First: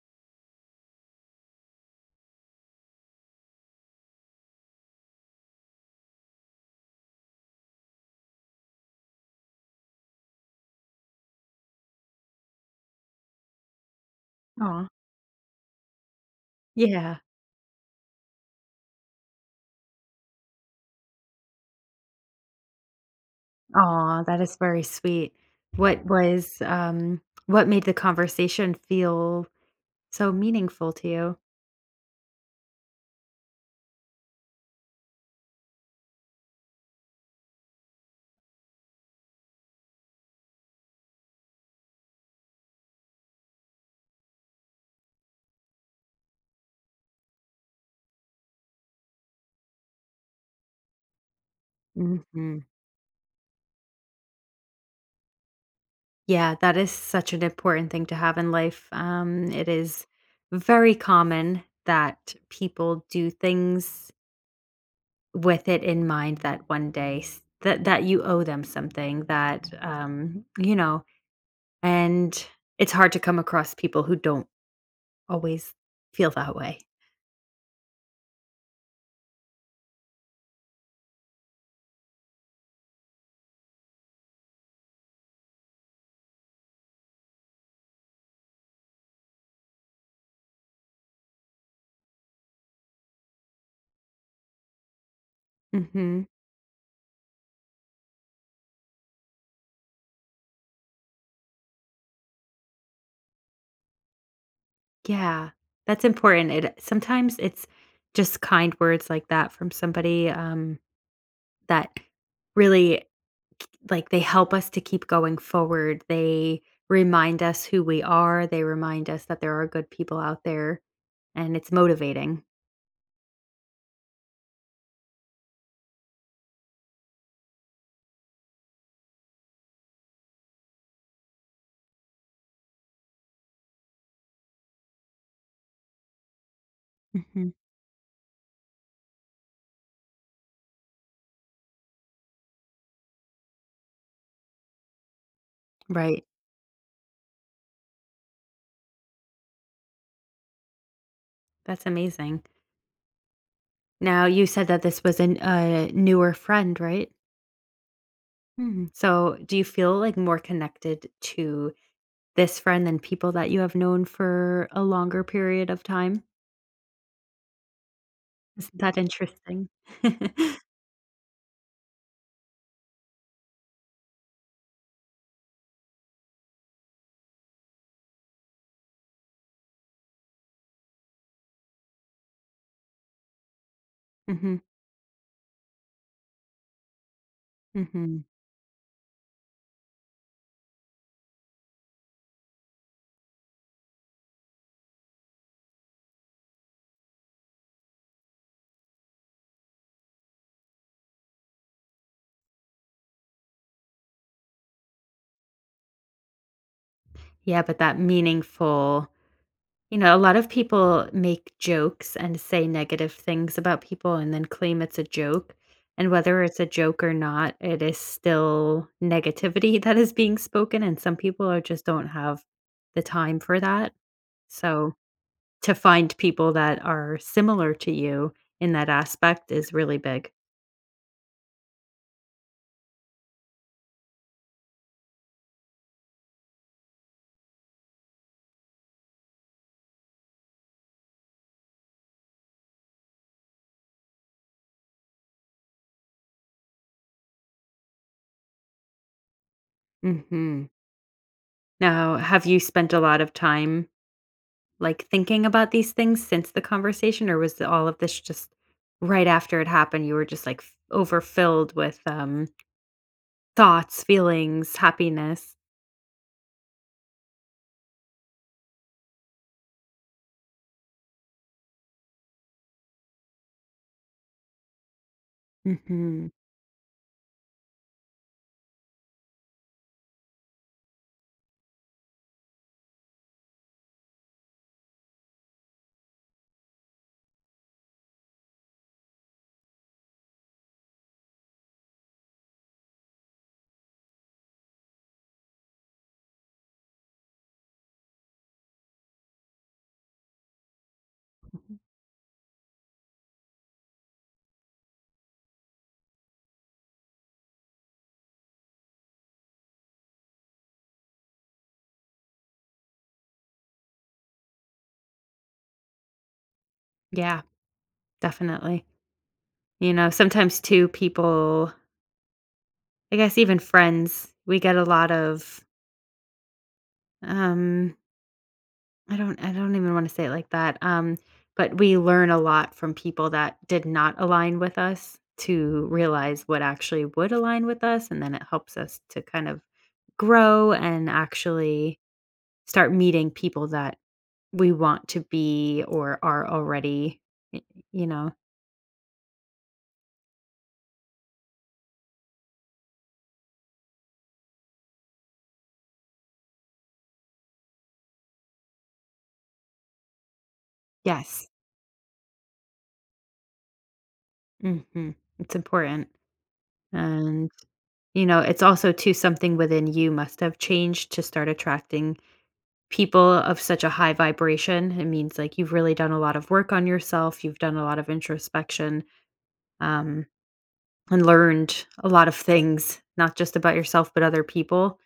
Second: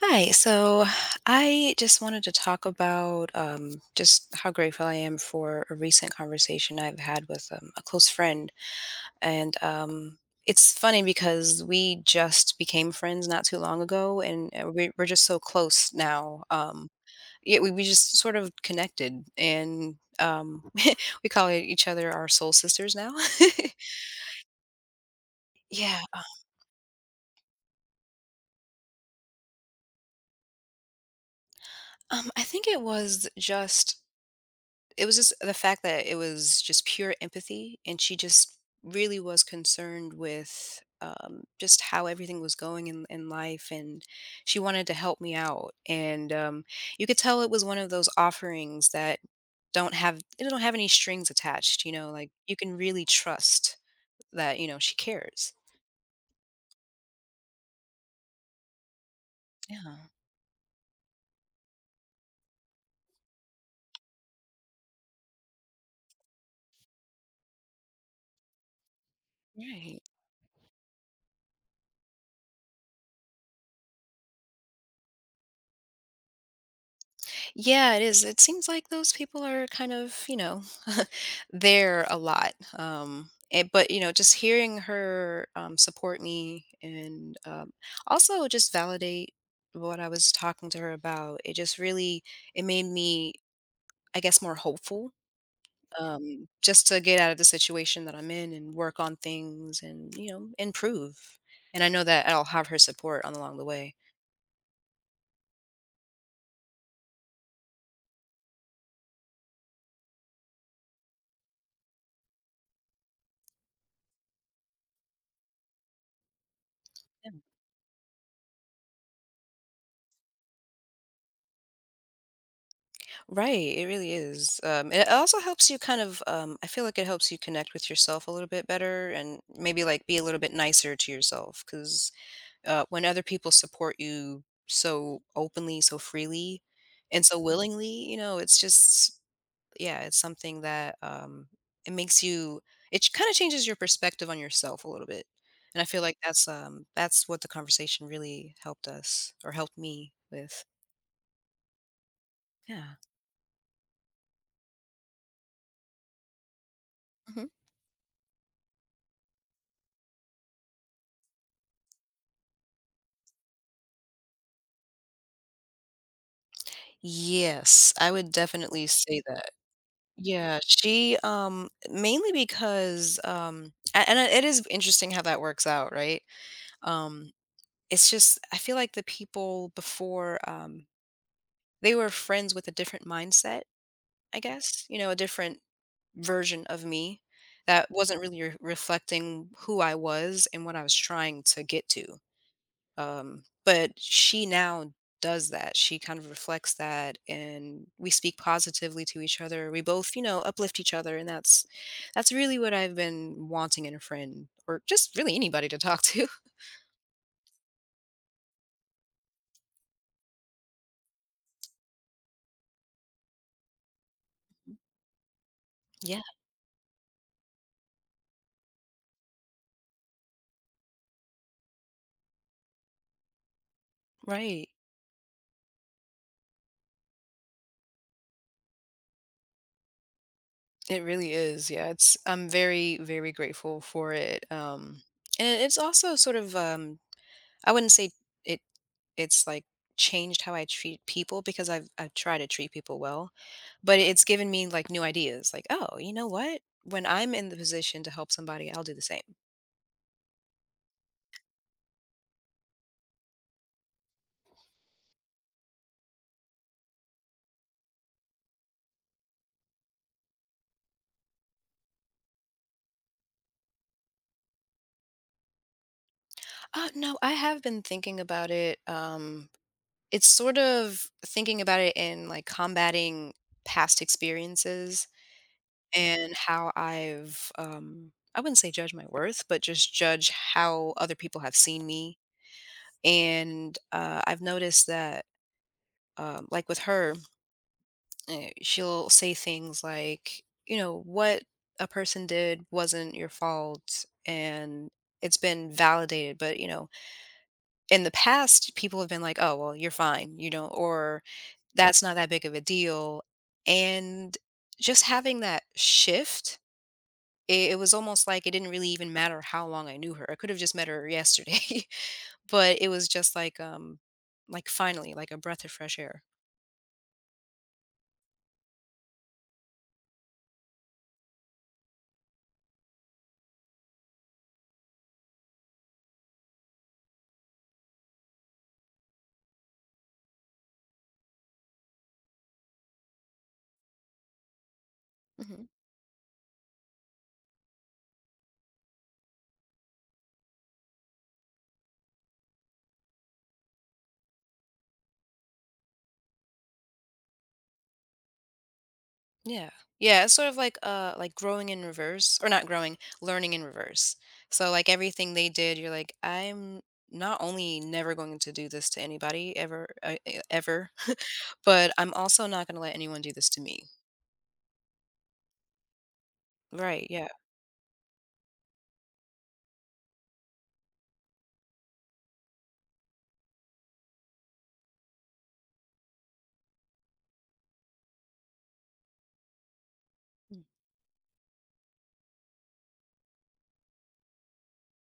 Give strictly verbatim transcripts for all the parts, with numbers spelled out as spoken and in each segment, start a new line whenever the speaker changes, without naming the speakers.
Hi, so I just wanted to talk about um, just how grateful I am for a recent conversation I've had with um, a close friend. And um, it's funny because we just became friends not too long ago, and uh,
Oh
we, we're just so close now. Um,
yeah.
yeah, we, we just sort of connected, and um, we call each other our soul sisters now.
Oh, that is very sweet.
Yeah,
What was, um what made the conversation feel so meaningful to you?
um, I think it was just it was just the fact that it was just pure empathy and she just really was concerned with um, just how everything was going in, in life and she wanted to help me out and um, you could tell it was one of those offerings that don't have it don't have any strings attached, you know, like you
Mhm.
can really trust that, you know, she cares.
Yeah, that is such an important thing to have in life. Um, it is
Yeah.
very common that people do things with it in mind that one day s that that you owe them something that,
Yeah. Right.
um, you know, and it's hard to come across people who don't always feel that way.
Yeah, it is. It seems like those people are kind of, you know, there a lot. Um, and, but you know, just hearing her um, support me and um, also just validate what I was talking to her about, it just really it made me, I guess, more hopeful.
Mhm.
Um, just to get out of the situation that I'm in and work on things and, you know, improve. And I know that I'll have her support on along the way.
Yeah, that's important. It sometimes it's just kind words like that from somebody, um, that really like, they help us to keep going forward. They
Yeah.
remind us who we are, they remind us that there are good people out there, and it's motivating.
Right, it really is. Um, and it also helps you kind of, um, I feel like it helps you connect with yourself a little bit better and maybe like be a little bit nicer to yourself. Because uh, when other people support you so openly, so freely, and so
Mhm,
willingly, you know, it's just, yeah, it's something that um, it makes you, it kind of changes your perspective on yourself a little bit. And I feel like
right.
that's um, that's what the conversation really helped us or helped me with.
That's amazing.
Yeah.
Now you said that this was an a newer friend, right?
Mm-hmm.
Mhm. So, do you feel like more connected to this friend than people that you have known for a longer period of time?
Yes, I would
Isn't
definitely
that
say that.
interesting?
Yeah, she, um, mainly because, um, a- and it is interesting how that works out, right? Um, it's just, I feel like the people before, um, they were friends with a different mindset, I
Hmm.
guess, you know, a different version of me that wasn't
Hmm.
really re- reflecting who I was and what I was trying to get to. Um, but she now does that. She kind of reflects that and we speak positively to each other. We both, you know, uplift each other, and that's that's really what I've been wanting in a friend or just really anybody to talk to.
Yeah, but that meaningful, you know, a lot of people make jokes and say negative things about people and then claim it's a joke. And
Yeah.
whether it's a joke or not, it is still negativity that is being spoken. And some people are, just don't have the time for that.
Right.
So, to find people that are similar to you in that aspect is really big.
It really is. Yeah. It's I'm very, very grateful for it. Um and it's also sort of um I wouldn't say it it's like changed how I treat people because I've I try to treat people well, but it's given me like new ideas. Like, oh, you know what? When I'm in the position to help somebody, I'll do the same.
Mhm. Now, have you spent a lot of time, like, thinking about these things since the conversation, or was all of this just right after it happened, you were just, like, f overfilled with, um, thoughts, feelings, happiness?
Oh no, I have been thinking about it. Um, it's sort of thinking about it in like combating past experiences
Mhm.
and how I've um, I wouldn't say judge my worth, but just judge how other people have seen me. And uh, I've noticed that, um, like with her, uh, she'll say things like, you know, what a person did wasn't your fault and it's been validated. But, you know, in the past, people have been like, oh, well, you're fine, you know, or that's not that big of a deal. And just having that shift, it, it was almost like it didn't really even matter how long I knew her. I could have just met her yesterday, but it was just like, um, like finally, like a breath of fresh air.
Yeah, definitely. You know, sometimes too people, I guess even friends, we get a lot of, um I don't I don't even wanna say it like that, um, but we learn a lot from people that did not align with us
Mhm.
to realize what actually would align with us, and then it helps us to kind of grow and actually start meeting people that we want to be or are already, y you know?
Yeah. Yeah, it's sort of like uh like growing in reverse or not growing, learning in reverse. So like everything they did, you're like I'm not only never going to do this to anybody ever uh, e- ever,
Yes.
but I'm also not going to let anyone do this to me.
Mhm. It's important,
Right, yeah.
and, you know, it's also too something within you must have changed to start attracting people of such a high vibration. It means like you've really done a lot of work on yourself, you've done a lot of introspection, um,
Mm.
and learned a lot of things, not just about yourself, but other people.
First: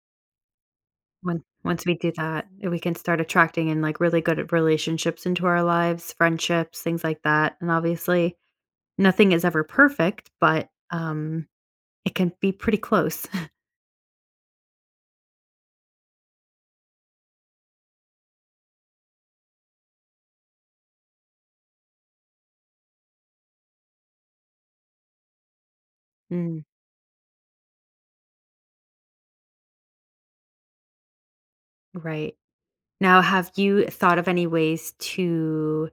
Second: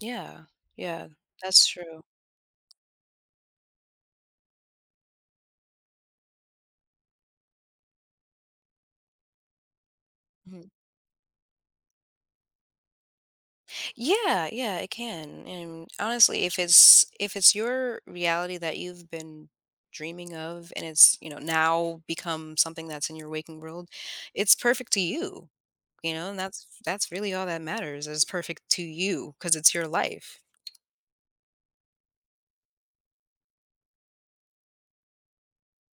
Yeah. Yeah,
When
that's
once we
true.
do that, we can start attracting in like really good relationships into our lives, friendships, things like that. And obviously, nothing is ever perfect,
Mm-hmm.
but um, it can be pretty close.
Yeah, yeah, it can. And honestly, if it's if it's your reality that you've been dreaming of and it's, you know, now become something that's in your waking world, it's perfect to you, you know, and
Mm,
that's that's really all that matters is perfect to you because it's your life.
right. Now, have you thought of any ways to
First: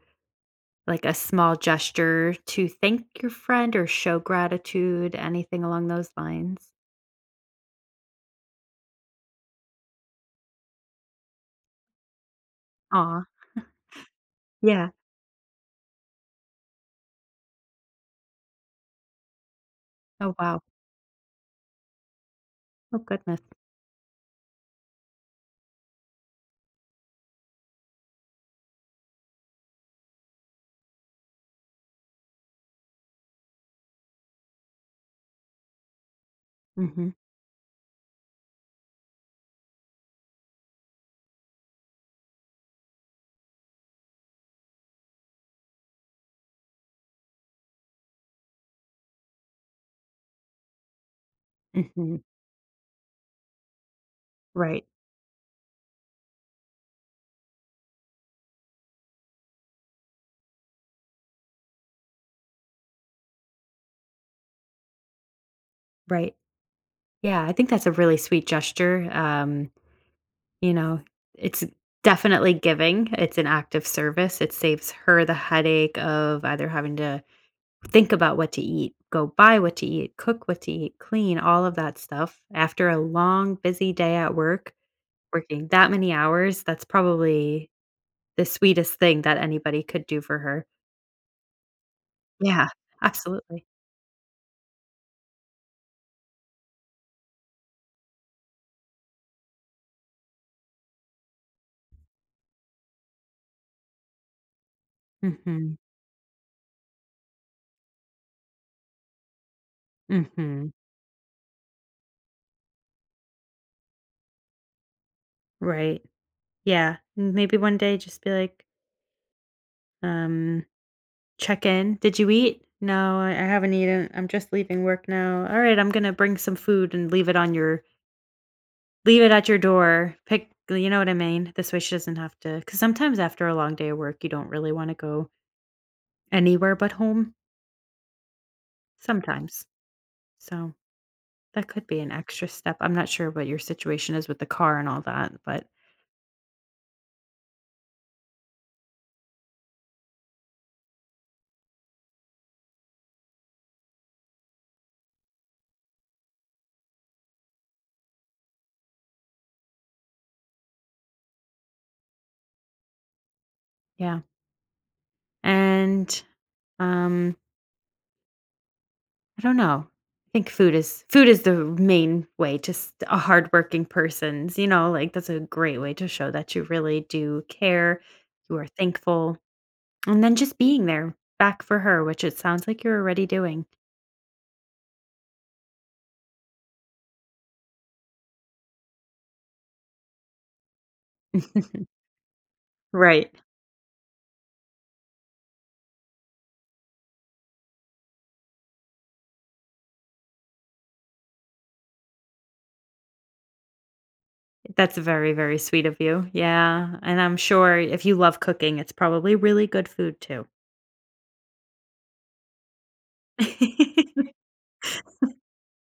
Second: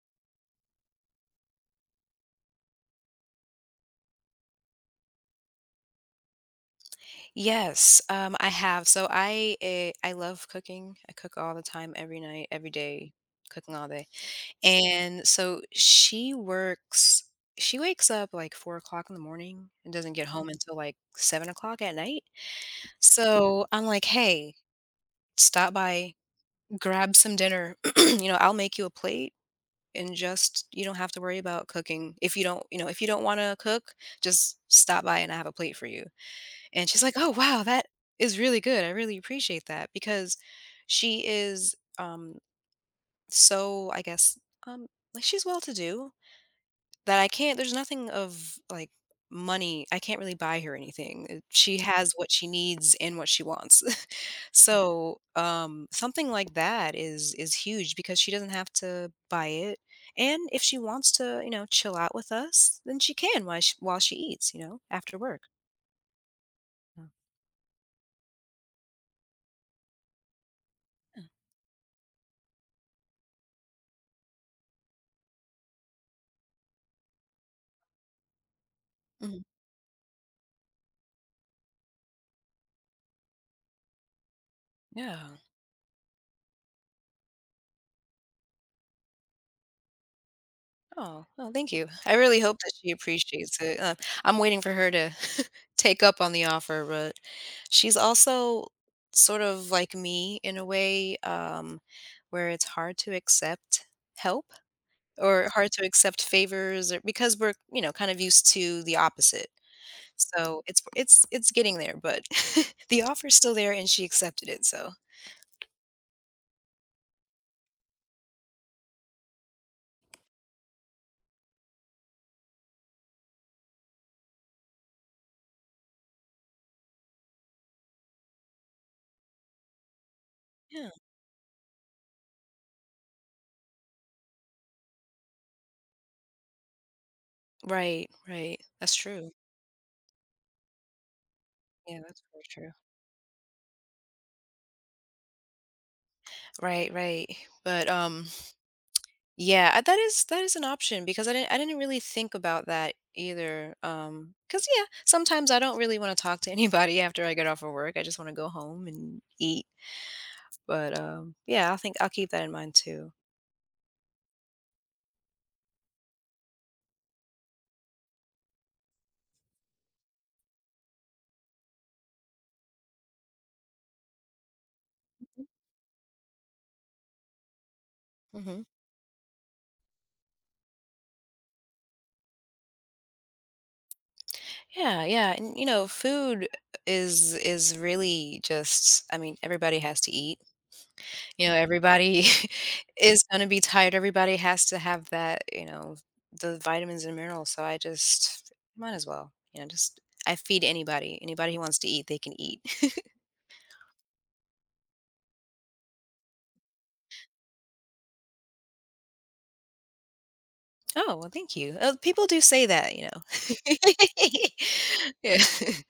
like a small gesture to thank your friend or show gratitude, anything along those lines?
Yes, um I have. So I eh, I love cooking. I cook all the time, every night, every day,
Aw.
cooking all day.
Yeah.
And so she works she wakes up like four o'clock in the morning and doesn't get Oh.
Oh,
home
wow.
until like seven o'clock at night.
Oh, goodness.
So I'm like, "Hey, stop by, grab some dinner, you know, I'll make you a plate and just you don't have to worry about cooking. If you don't, you know, if you don't wanna cook, just stop by and I have a plate for you." And she's
Mhm.
like, "Oh, wow, that is really good. I really appreciate that." Because she is, um, so, I guess, um, like she's well-to-do, That I can't there's nothing of, like, money I can't really buy her anything, uh, she has
Mhm.
what she needs and what she wants.
Right.
So, um, something like that is is huge because she doesn't have to buy it, and if she wants to, you know, chill out with us, then she can while she while she eats, you know, after work.
Right.
Oh.
Yeah, I think that's a really sweet gesture, um, you know,
Yeah.
it's definitely giving, it's an act of service, it saves her the headache of either having to think about what to eat, go
Mhm.
buy what to eat, cook what to eat, clean, all of that stuff after a long, busy day at work.
Yeah.
Working that many hours, that's probably the sweetest thing that anybody could do for her.
Oh, well, thank you. I really hope
Yeah,
that she appreciates
absolutely.
it. Uh, I'm waiting for her to take up on the offer, but she's also sort of like me in a way, um, where it's hard to accept help or hard
Mhm,
to accept favors or because we're, you know, kind of used to the opposite, so
mhm,
it's it's it's getting there, but the offer's still there and she accepted it. So
right. Yeah, m maybe one day just be like, um, check in, "Did you eat?" "No, I I haven't eaten. I'm just leaving work now." "Alright, I'm gonna bring some food and leave it on your leave it at your door." Pick you
yeah.
know what I mean? This way she doesn't have to. Because sometimes after a long day of work, you don't really wanna go anywhere but home,
Right, right, that's true.
sometimes, so that could be
Yeah,
an
that's very
extra
true.
step. I'm not sure what your situation is with the car and all that, but
Right, right. But um yeah, uh, that is that is an option because I didn't I didn't really think about that either. um, Cause yeah, sometimes I don't really want to talk to anybody after I get off of work. I just want to go home and eat. But um, yeah, I think I'll keep that in mind too.
yeah. And um, I don't know. I think food is food is the main way to s- a hardworking person's. You know, like that's a great way to show that you really do care, you
Hmm.
are thankful, and then just being there back for her, which it sounds like you're already doing.
Yeah, yeah, and you know, food is is really just. I mean, everybody has to eat. You know, everybody is
Right.
gonna be tired, everybody has to have that, you know, the vitamins and minerals, so I just might as well, you know, just I feed anybody. Anybody who wants to eat, they can eat.
That's very, very sweet of you. Yeah. And I'm sure if you love cooking, it's probably really good food too.
Oh, well, thank you. Uh, people do say that, you know. Yeah.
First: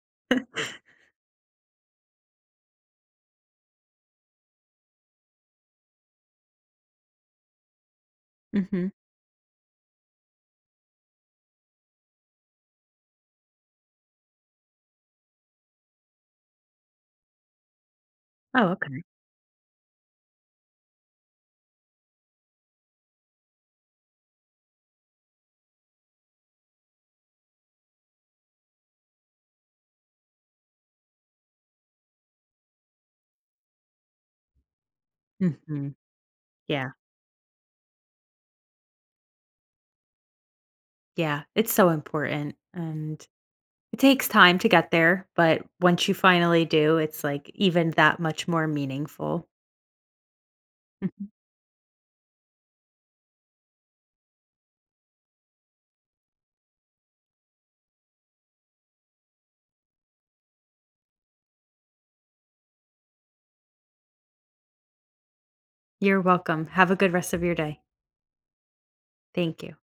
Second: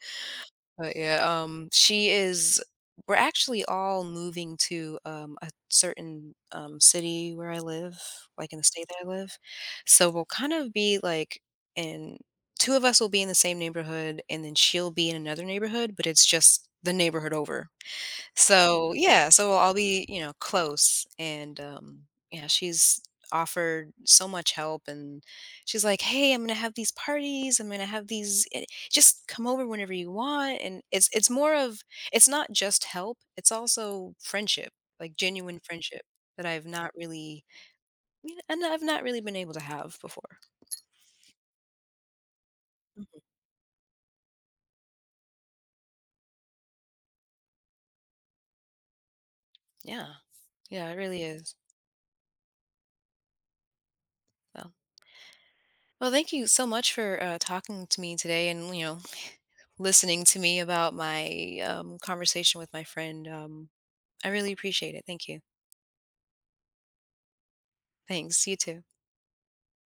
But yeah, um, she is. We're actually all moving to um, a certain um, city where I live, like in the state
Hmm.
that I live. So we'll kind of be like and two of us will be in the same neighborhood, and then she'll be in another neighborhood, but it's just the neighborhood over.
Oh,
So,
okay.
yeah, so I'll be, you know, close and, um, yeah, she's offered so much help and she's like, "Hey, I'm gonna have these parties. I'm gonna have these eh, just come over whenever you want." And it's it's more of it's not just help, it's also friendship, like genuine
Mhm.
friendship that I've
Yeah.
not really you know, and I've not really been able to have before.
Yeah. It's so important,
Mhm.
and it takes time to get there, but once you finally do, it's, like, even that much more meaningful.
Yeah. Yeah, it really
Mhm.
is. So well, thank you so much for uh, talking to me today and, you know, listening to me about my um, conversation with my friend. Um, I really appreciate it. Thank you.
You're welcome. Have a good rest of your day.
Thanks. You too.
Thank you.